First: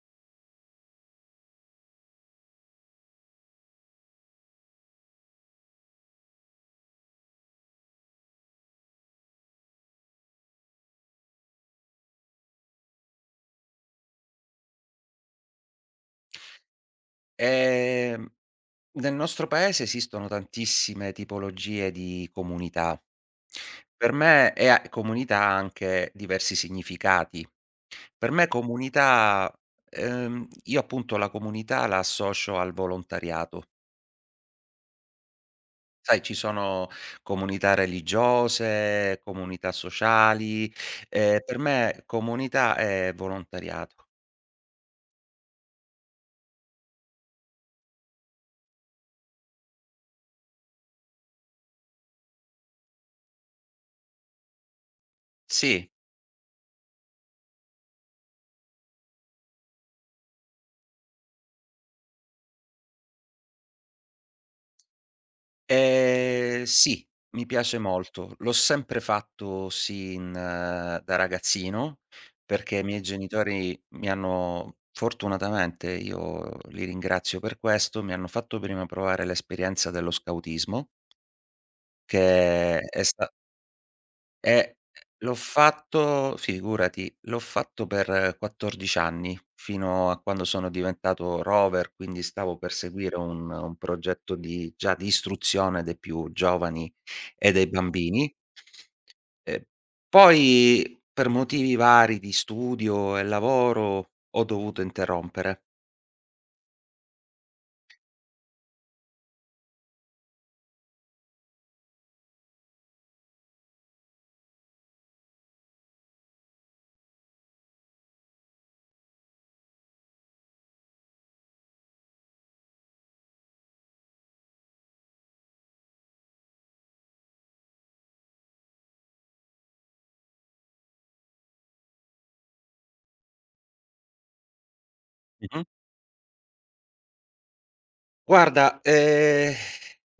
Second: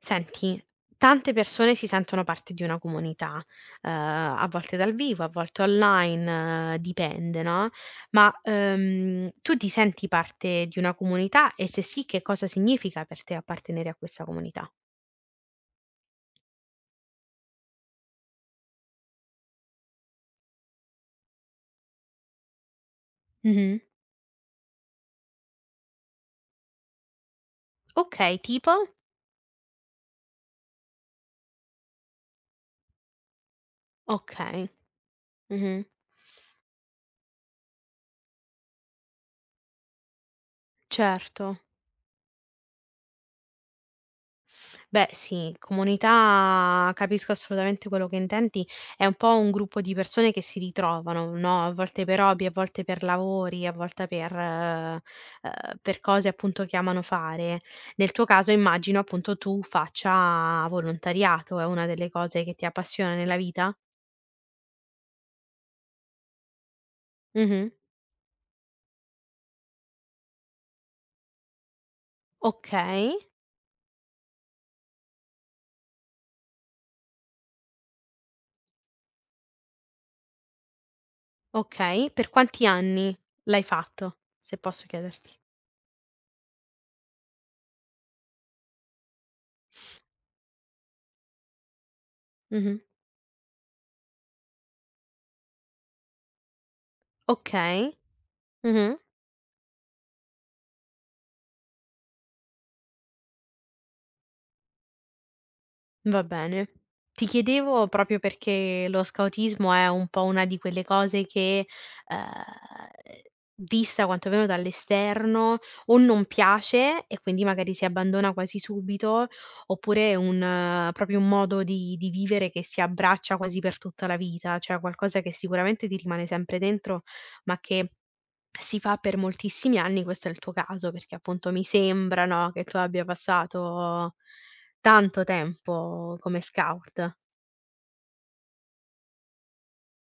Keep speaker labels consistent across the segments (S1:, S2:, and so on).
S1: Senti, tante persone si sentono parte di una comunità, a volte dal vivo, a volte online, dipende, no, ma tu ti senti parte di una comunità e se sì, che cosa significa per te appartenere a questa comunità?
S2: Ehm, Nel nostro paese esistono tantissime tipologie di comunità.
S1: Mh-mh.
S2: Per me e a comunità ha anche diversi significati. Per
S1: Okay,
S2: me
S1: tipo?
S2: comunità, io appunto la comunità la associo al volontariato.
S1: Okay. Mh-mh.
S2: Sai, ci sono comunità religiose, comunità sociali,
S1: Certo.
S2: per me comunità è volontariato.
S1: Beh sì, comunità capisco assolutamente quello che intendi, è un po' un gruppo di persone che si ritrovano, no, a volte per hobby, a volte per lavori, a volte per
S2: Sì.
S1: per cose appunto che amano fare. Nel tuo caso immagino appunto tu faccia volontariato, è una delle cose che ti appassiona nella vita?
S2: Sì, mi
S1: Mh-mh.
S2: piace molto. L'ho sempre fatto sin da ragazzino, perché i miei
S1: Okay,
S2: genitori mi hanno fortunatamente, io li ringrazio per questo, mi hanno fatto prima provare l'esperienza dello scautismo,
S1: okay. Per quanti
S2: che è
S1: anni
S2: sta
S1: l'hai fatto, se
S2: eh,
S1: posso chiederti?
S2: l'ho fatto, sì, figurati, l'ho fatto per 14 anni, fino a quando sono diventato rover, quindi stavo per
S1: Mh-mh.
S2: seguire un progetto di già di istruzione dei più giovani e dei
S1: Okay.
S2: bambini.
S1: Mh-mh.
S2: Ehm, Poi per motivi vari di studio e lavoro ho dovuto interrompere.
S1: Va bene. Ti chiedevo proprio perché lo scautismo è un po' una di quelle cose che, ehm, vista quantomeno dall'esterno, o non piace e quindi magari si abbandona quasi subito, oppure è un proprio un modo di vivere che si abbraccia quasi per tutta la vita, cioè qualcosa che sicuramente ti rimane sempre dentro, ma che si fa per moltissimi anni, questo è il tuo caso, perché appunto mi sembra, no, che tu abbia passato tanto
S2: Mh-mh.
S1: tempo come scout.
S2: Guarda,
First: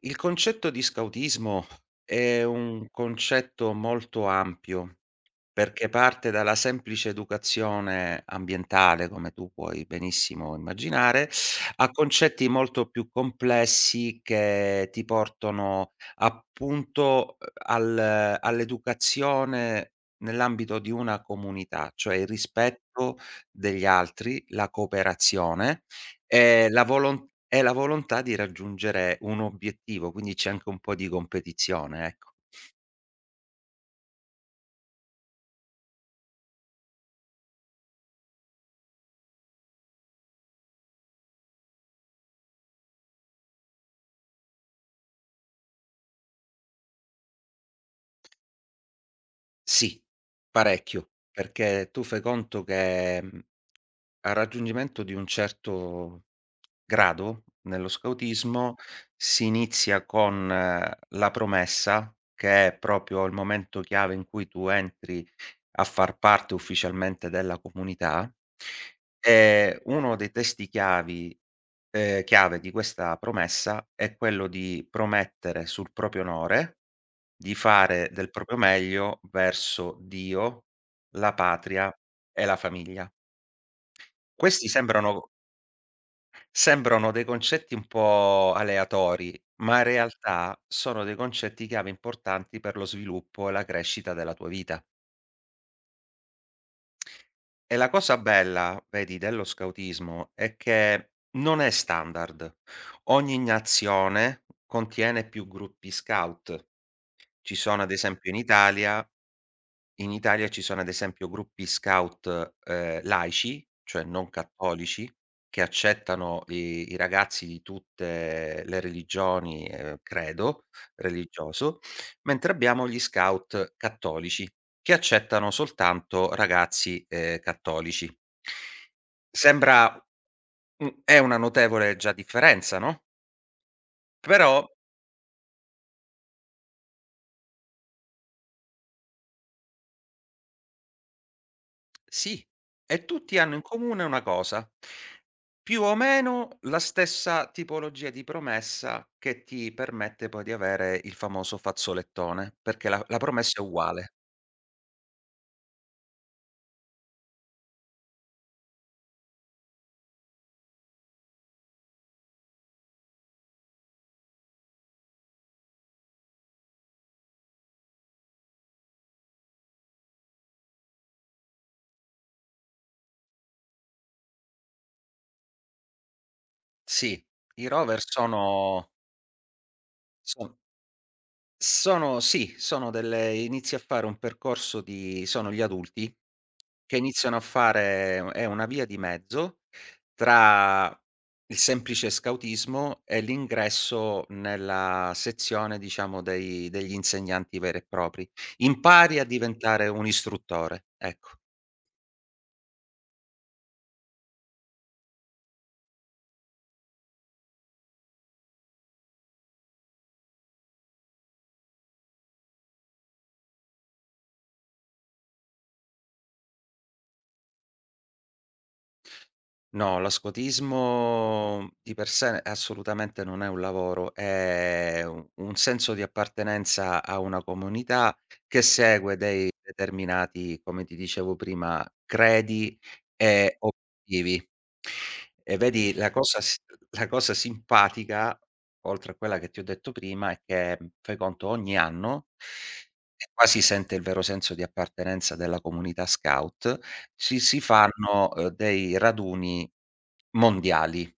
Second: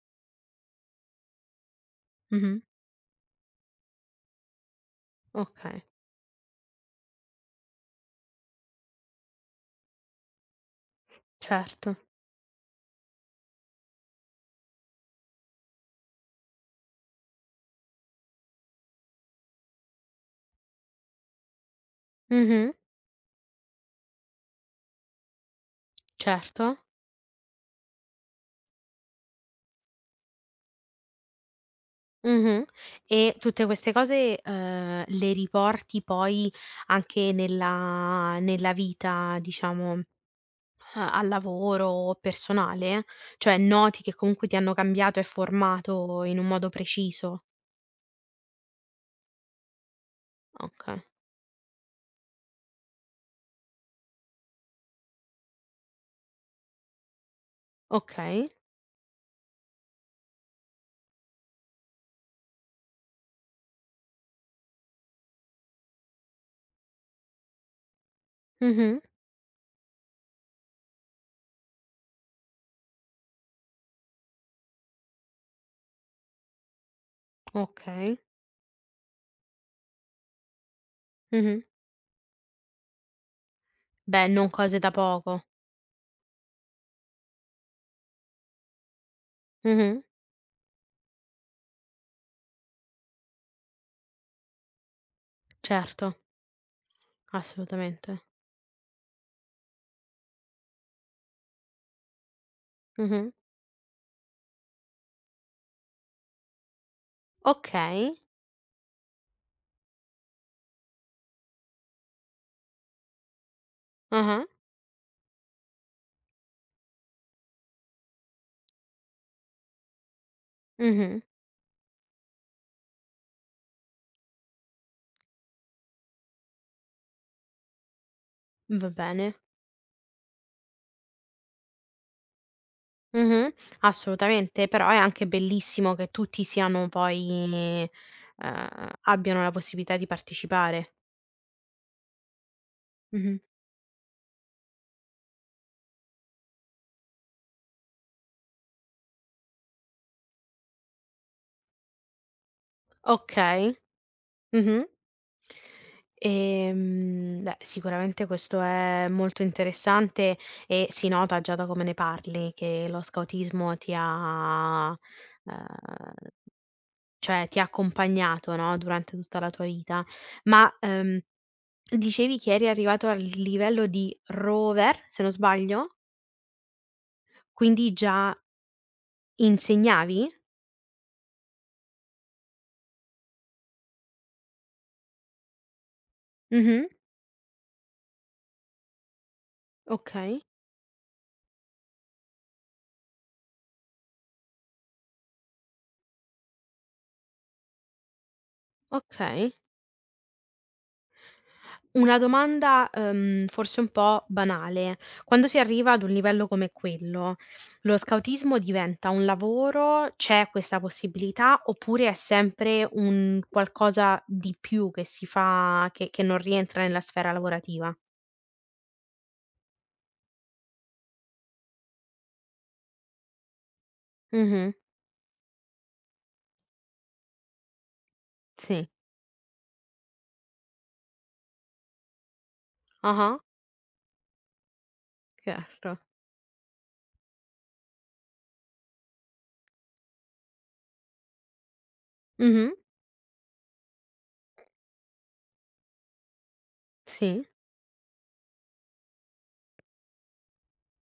S2: il concetto di scautismo è
S1: Mh-mh.
S2: un concetto molto ampio.
S1: Okay,
S2: Perché parte dalla semplice educazione ambientale, come tu puoi benissimo immaginare, a
S1: certo.
S2: concetti molto più complessi che ti portano appunto, al all'educazione nell'ambito di una comunità, cioè il
S1: Mh-mh.
S2: rispetto degli altri, la cooperazione e
S1: Certo.
S2: la volontà di raggiungere un obiettivo, quindi c'è anche un po' di competizione, ecco.
S1: Mh-mh. E tutte queste cose, le riporti poi anche nella vita, diciamo, al lavoro o personale? Cioè noti che comunque ti hanno cambiato e formato in un modo preciso?
S2: Sì,
S1: Okay.
S2: parecchio, perché tu fai conto che, al raggiungimento di un certo grado nello
S1: Okay.
S2: scautismo si inizia con la promessa, che è proprio il momento chiave in cui tu entri a far parte ufficialmente della comunità,
S1: Mh-mh.
S2: e uno dei testi chiavi chiave di questa promessa è quello di promettere sul proprio onore di fare
S1: Okay.
S2: del proprio meglio verso Dio, la
S1: Mh-mh.
S2: patria e la famiglia.
S1: Beh, non
S2: Questi
S1: cose da
S2: sembrano
S1: poco.
S2: sembrano dei concetti un po' aleatori, ma in
S1: Mh-mh.
S2: realtà sono dei concetti chiave importanti per lo sviluppo e la crescita della tua vita.
S1: Certo,
S2: E la cosa
S1: assolutamente.
S2: bella, vedi, dello scautismo è che non è standard.
S1: Mh-mh.
S2: Ogni nazione contiene più gruppi scout. Ci sono ad
S1: Okay.
S2: esempio in Italia In Italia ci sono ad esempio gruppi scout, laici, cioè non
S1: Ah-ah.
S2: cattolici, che accettano i ragazzi di tutte le religioni, credo
S1: Mh-mh.
S2: religioso, mentre abbiamo gli scout cattolici, che accettano soltanto ragazzi, cattolici.
S1: Va bene.
S2: Sembra u è una notevole già differenza, no,
S1: Mh-mh. Assolutamente,
S2: però.
S1: però è anche bellissimo che tutti siano poi abbiano la possibilità di partecipare.
S2: Sì, e tutti
S1: Mh-mh.
S2: hanno in comune una cosa: più o meno la stessa tipologia di promessa che ti permette poi di avere il famoso fazzolettone, perché la promessa è
S1: Okay.
S2: uguale.
S1: Mh-mh. Beh, sicuramente questo è molto interessante e si nota già da come ne parli che lo scautismo ti ha, ehm, cioè ti ha accompagnato, no, durante tutta la tua vita. Ma dicevi che eri arrivato al livello di rover, se non sbaglio?
S2: Sì, i
S1: Quindi
S2: rover
S1: già
S2: sono
S1: insegnavi?
S2: son Sono, sì, sono delle inizi a fare un percorso di, sono gli adulti
S1: Mh-mh.
S2: che iniziano a fare, è una via di mezzo
S1: Okay,
S2: tra il semplice scautismo e l'ingresso nella sezione, diciamo, dei degli insegnanti veri e propri. Impari a
S1: okay.
S2: diventare un istruttore, ecco.
S1: Una domanda, forse un po' banale. Quando si arriva ad un livello come quello, lo scautismo diventa un lavoro? C'è questa possibilità oppure è sempre un qualcosa di più che si fa che non rientra nella sfera lavorativa?
S2: No, l'ascotismo di per sé assolutamente non è un lavoro,
S1: Mh-mh.
S2: è u un senso di appartenenza a una comunità che
S1: Sì.
S2: segue dei determinati, come ti dicevo prima, credi
S1: Ah-ah.
S2: e obiettivi. E vedi
S1: Certo.
S2: la cosa simpatica, oltre a quella che ti ho detto prima, è che, fai conto ogni anno,
S1: Mh-mh.
S2: e qua si sente il vero senso di appartenenza della comunità scout, ci
S1: Sì.
S2: si fanno, dei raduni mondiali.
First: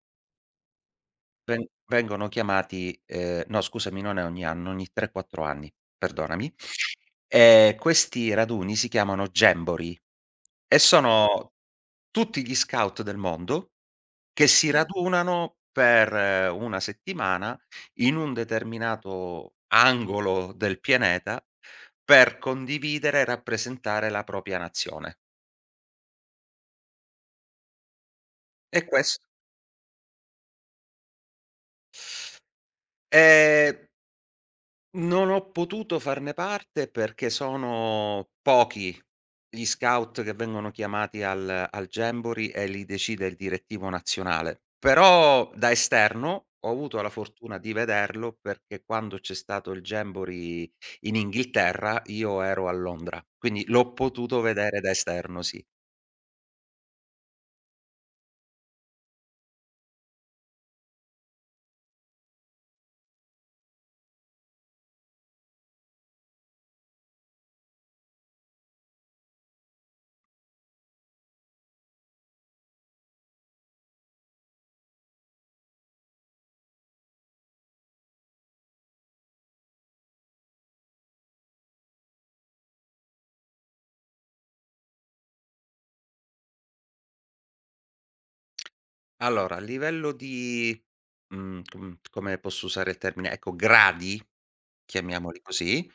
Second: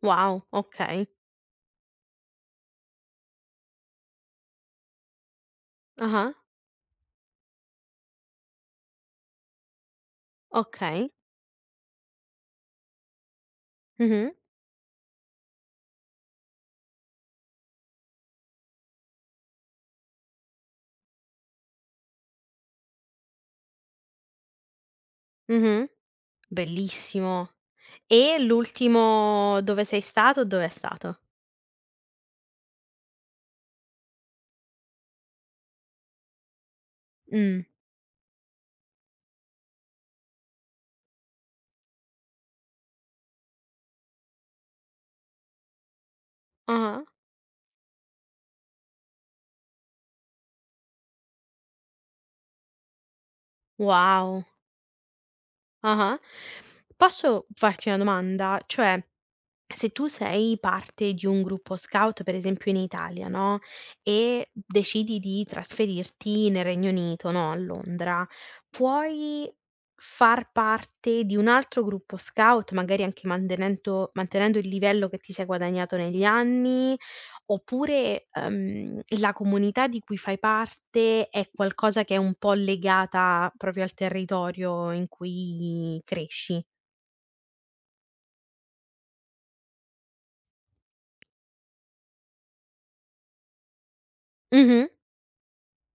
S1: Wow, okay.
S2: Vengono chiamati, no, scusami, non è ogni anno, ogni 3, 4 anni,
S1: Ah-ah.
S2: perdonami. Questi raduni si chiamano Jamboree e
S1: Okay.
S2: sono tutti gli scout del mondo
S1: Mh-mh.
S2: che si radunano per una settimana in un determinato angolo del pianeta per condividere e rappresentare la propria nazione.
S1: Mh-mh. Bellissimo. E
S2: E ques
S1: l'ultimo dove sei stato, dov'è stato?
S2: ehm Non ho potuto farne parte perché
S1: Mh.
S2: sono pochi gli scout che vengono chiamati al Jamboree e li decide il direttivo nazionale. Però da esterno ho
S1: Ah-ah.
S2: avuto la fortuna di vederlo perché quando c'è stato il Jamboree in Inghilterra io ero a Londra, quindi l'ho potuto
S1: Wow.
S2: vedere da esterno, sì.
S1: Ah-ah. Posso farti una domanda? Cioè, se tu sei parte di un gruppo scout, per esempio in Italia, no, e decidi di trasferirti nel Regno Unito, no, a Londra, puoi far parte di un altro gruppo scout, magari anche mantenento mantenendo il livello che ti sei guadagnato negli anni, oppure, la comunità di cui fai parte è qualcosa che è un po' legata proprio al territorio in cui cresci?
S2: Allora a livello di, come posso usare il termine, ecco, gradi.
S1: Mh-mh.
S2: Chiamiamoli così.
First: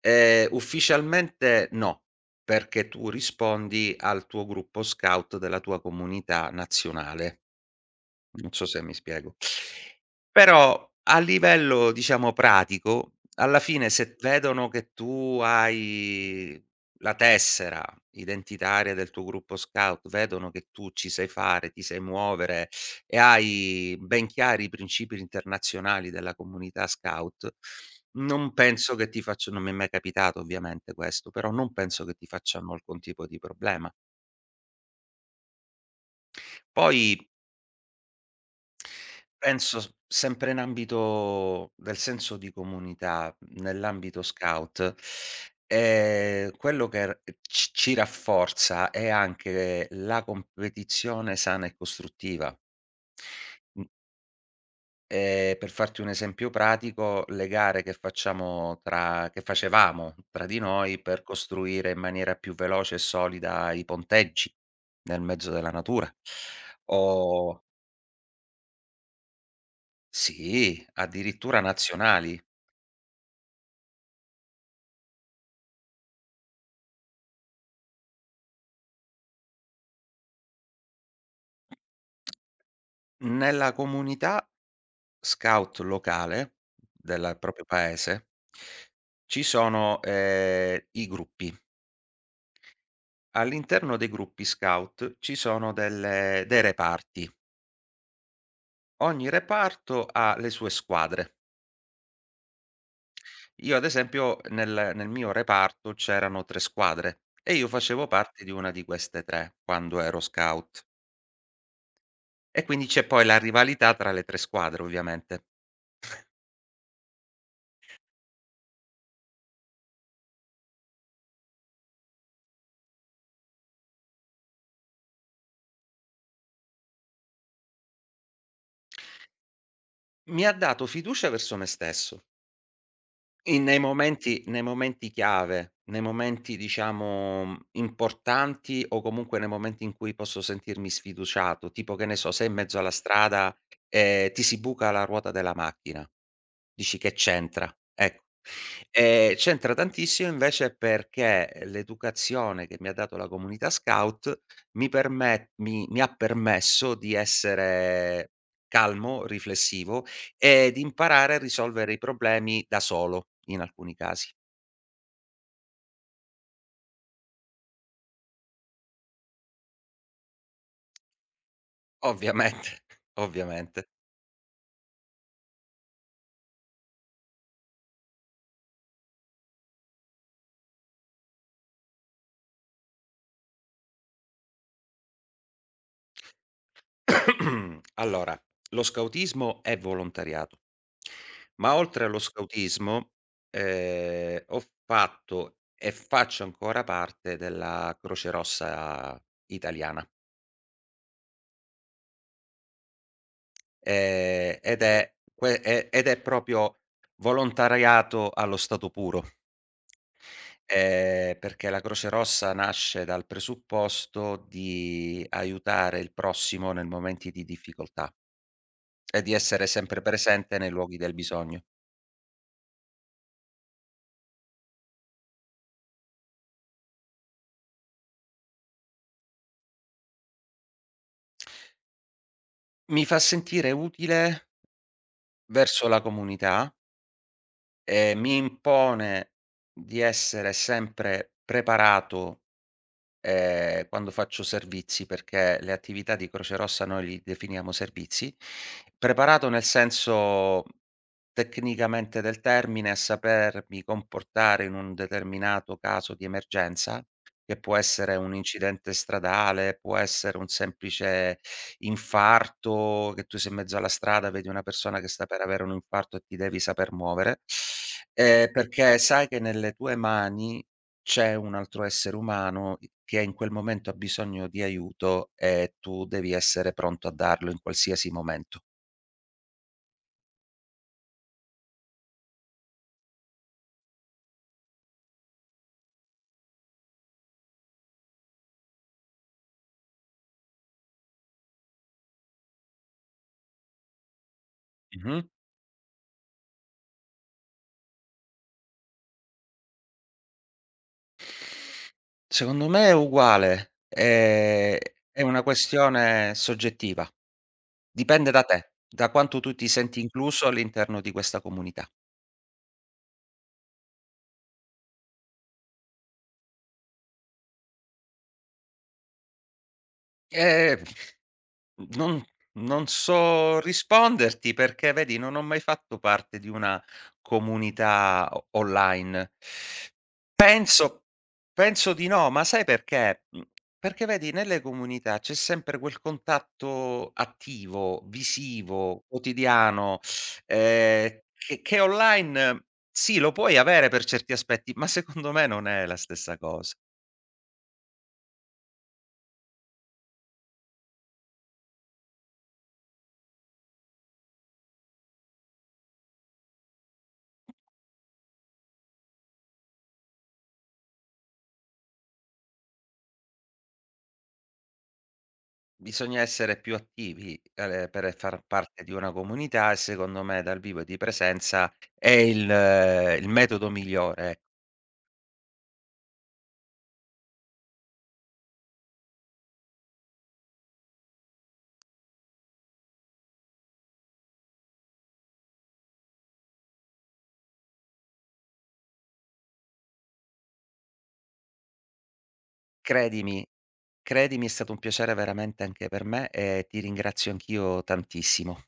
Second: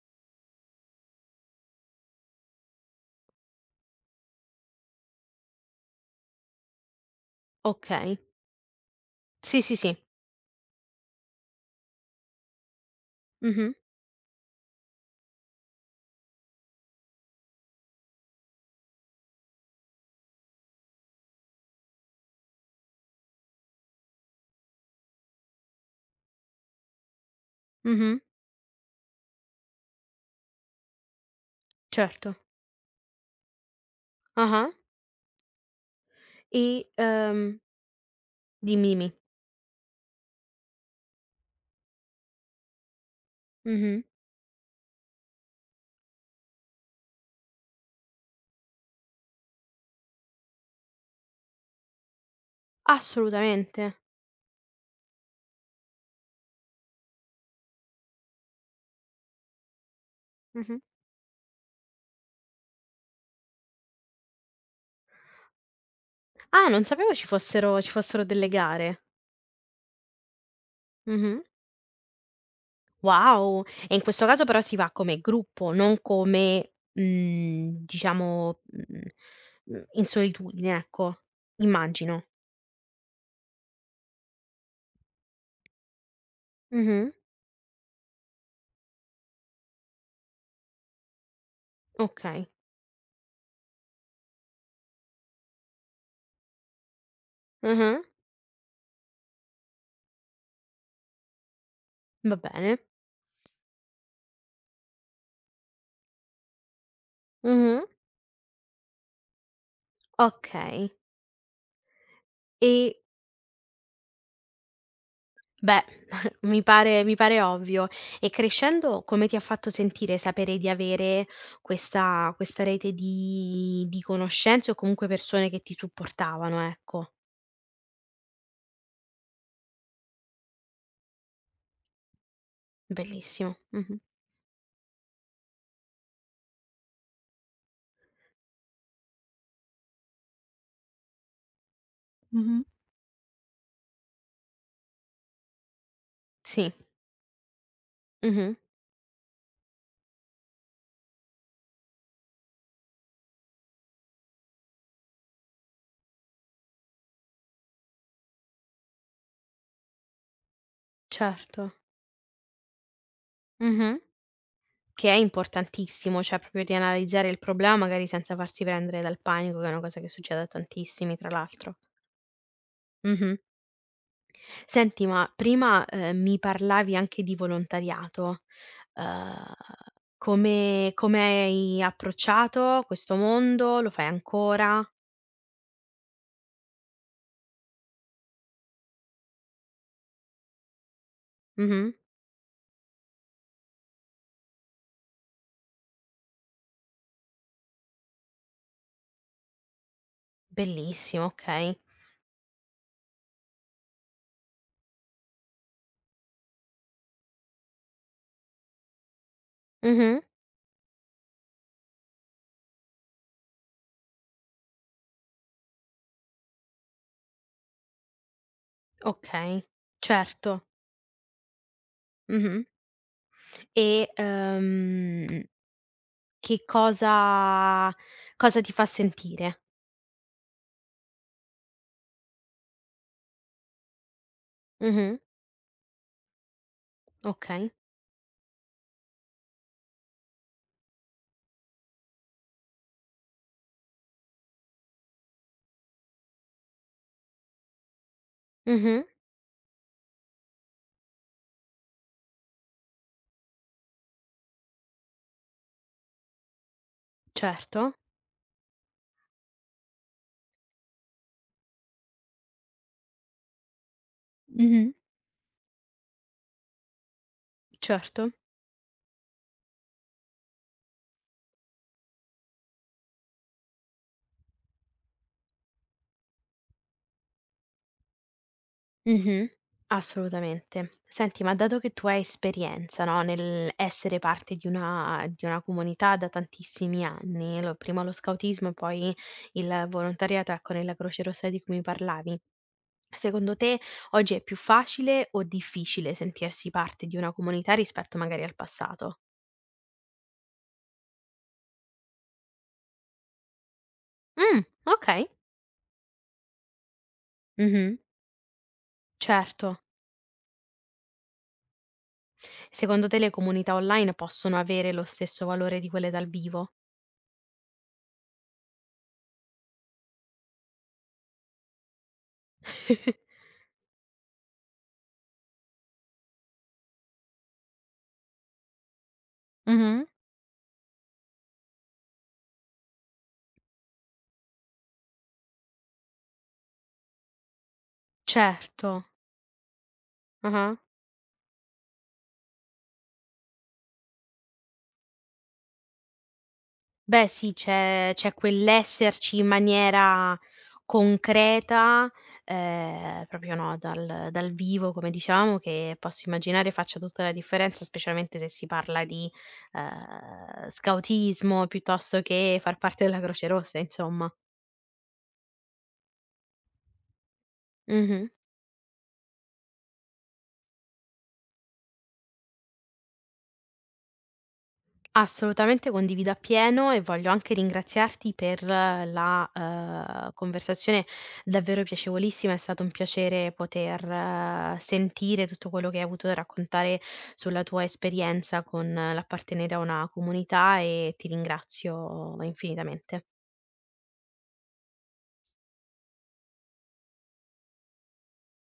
S2: Ufficialmente no, perché tu rispondi al tuo gruppo scout della tua comunità nazionale.
S1: Okay.
S2: Non so se mi spiego.
S1: Sì, sì, sì.
S2: Però a livello, diciamo, pratico, alla
S1: Mh-mh,
S2: fine se vedono che tu hai la tessera identitaria del tuo gruppo scout, vedono che tu ci sai fare, ti sai muovere e hai ben chiari i principi internazionali della comunità scout,
S1: mh-mh,
S2: non penso che ti faccia, non mi è mai capitato ovviamente questo, però non penso che ti
S1: certo.
S2: facciano alcun tipo di problema.
S1: Ah-ah. E,
S2: Poi,
S1: ehm dimmi, dimmi.
S2: penso s sempre in ambito del senso di comunità,
S1: Mh-mh.
S2: nell'ambito scout, quello che r c ci rafforza è anche la competizione sana e costruttiva. Mh,
S1: Assolutamente.
S2: per farti un esempio pratico, le gare che facevamo tra di
S1: Mh-mh.
S2: noi per costruire in maniera più veloce e solida i ponteggi nel mezzo della natura
S1: Ah, non sapevo
S2: o,
S1: ci fossero delle gare.
S2: sì,
S1: Mh-mh.
S2: addirittura nazionali.
S1: Wow! E in questo caso però si va come gruppo, non come, diciamo, in solitudine, ecco, immagino.
S2: Nella comunità scout locale
S1: Mh-mh.
S2: del proprio paese, ci sono, i gruppi.
S1: Okay.
S2: All'interno dei gruppi scout ci sono delle dei reparti.
S1: Mh-mh.
S2: Ogni reparto ha le sue squadre.
S1: Va bene.
S2: Io ad esempio nel mio reparto c'erano 3 squadre e io
S1: Mh-mh.
S2: facevo parte di una di queste 3 quando ero scout.
S1: Okay.
S2: E quindi
S1: E
S2: c'è poi la rivalità tra le 3 squadre ovviamente.
S1: beh, mi pare ovvio. E crescendo come ti ha fatto sentire sapere di avere questa rete di conoscenze o comunque persone che ti supportavano, ecco.
S2: Mi ha dato fiducia verso me stesso.
S1: Bellissimo.
S2: In
S1: Mh-mh.
S2: nei momenti chiave, nei momenti, diciamo, importanti o comunque nei momenti in cui posso sentirmi sfiduciato, tipo che ne so, sei in
S1: Mh-mh.
S2: mezzo alla strada e ti si buca la ruota della macchina,
S1: Sì.
S2: dici: "Che c'entra?" Ecco.
S1: Mh-mh.
S2: C'entra tantissimo invece perché l'educazione che mi ha dato la comunità scout mi permet mi mi ha permesso di essere calmo, riflessivo ed imparare a
S1: Certo.
S2: risolvere i problemi da solo, in alcuni
S1: Mh-mh.
S2: casi.
S1: Che è importantissimo, cioè proprio di analizzare il problema magari senza farsi prendere dal panico, che è una cosa che succede a tantissimi tra l'altro.
S2: Ovviamente,
S1: Mh-mh.
S2: ovviamente.
S1: Senti, ma prima, mi parlavi anche di volontariato. Uhm, come come hai approcciato questo mondo? Lo fai ancora?
S2: Allora, lo scautismo è volontariato, ma
S1: Mh-mh.
S2: oltre allo scautismo, ho fatto e faccio ancora parte della Croce Rossa Italiana,
S1: Bellissimo, okay.
S2: ed è proprio volontariato allo stato puro.
S1: Mh-mh.
S2: Perché la Croce Rossa nasce dal presupposto di aiutare il prossimo nel momenti di difficoltà e di
S1: Okay,
S2: essere sempre presente
S1: certo.
S2: nei luoghi del bisogno.
S1: Mh-mh. E, che cosa cosa ti fa sentire?
S2: Mi fa sentire utile
S1: Mh-mh.
S2: verso la comunità
S1: Okay.
S2: e mi impone di essere sempre preparato, quando faccio servizi, perché le attività di Croce Rossa noi li definiamo servizi,
S1: Mh-mh.
S2: preparato nel senso tecnicamente del termine, a sapermi comportare in un determinato caso di emergenza, che può
S1: Certo.
S2: essere un incidente stradale, può essere un semplice infarto, che tu sei in mezzo alla strada, vedi una
S1: Mh-mh.
S2: persona che sta per avere un infarto e ti devi saper muovere,
S1: Certo.
S2: perché sai che nelle tue mani c'è un altro essere umano i che in quel momento ha bisogno di aiuto e tu devi essere pronto a darlo in qualsiasi momento.
S1: Mh-mh. Assolutamente. Senti, ma dato che tu hai esperienza, no, nell'essere parte di una comunità da tantissimi anni, lo prima lo scautismo e poi il volontariato, ecco, nella Croce Rossa di cui mi parlavi, secondo te oggi è più
S2: Mh-mh.
S1: facile o difficile sentirsi parte di una comunità rispetto magari al passato?
S2: Secondo me è uguale,
S1: Mh,
S2: è
S1: okay.
S2: una questione soggettiva.
S1: Mh-mh.
S2: Dipende da te, da quanto tu ti
S1: Certo.
S2: senti incluso all'interno di questa comunità.
S1: Secondo te le comunità online possono avere lo stesso valore di quelle dal vivo?
S2: E Mhmm, non non so risponderti perché vedi non ho mai fatto parte di una comunità o online.
S1: Mh-mh.
S2: Penso penso di no, ma sai perché? Mhmm, Perché vedi nelle comunità c'è sempre quel contatto attivo, visivo,
S1: Certo.
S2: quotidiano,
S1: Ah-ah.
S2: che online sì, lo puoi avere per certi aspetti, ma secondo me non è la stessa cosa.
S1: Beh sì, c'è quell'esserci in maniera concreta, proprio no, dal vivo come dicevamo, che posso immaginare faccia tutta la differenza, specialmente se si parla di, scautismo piuttosto che far parte della Croce Rossa, insomma.
S2: Bisogna essere più attivi, per
S1: Mh-mh.
S2: far parte di una comunità e secondo me dal vivo e di presenza è il metodo migliore.
S1: Assolutamente condivido appieno e voglio anche ringraziarti per la, conversazione davvero piacevolissima. È stato un piacere poter sentire tutto quello che hai avuto da raccontare sulla tua esperienza con l'appartenere a una comunità e ti ringrazio infinitamente.
S2: Credimi credimi, è stato un piacere veramente anche per me e ti ringrazio anch'io tantissimo.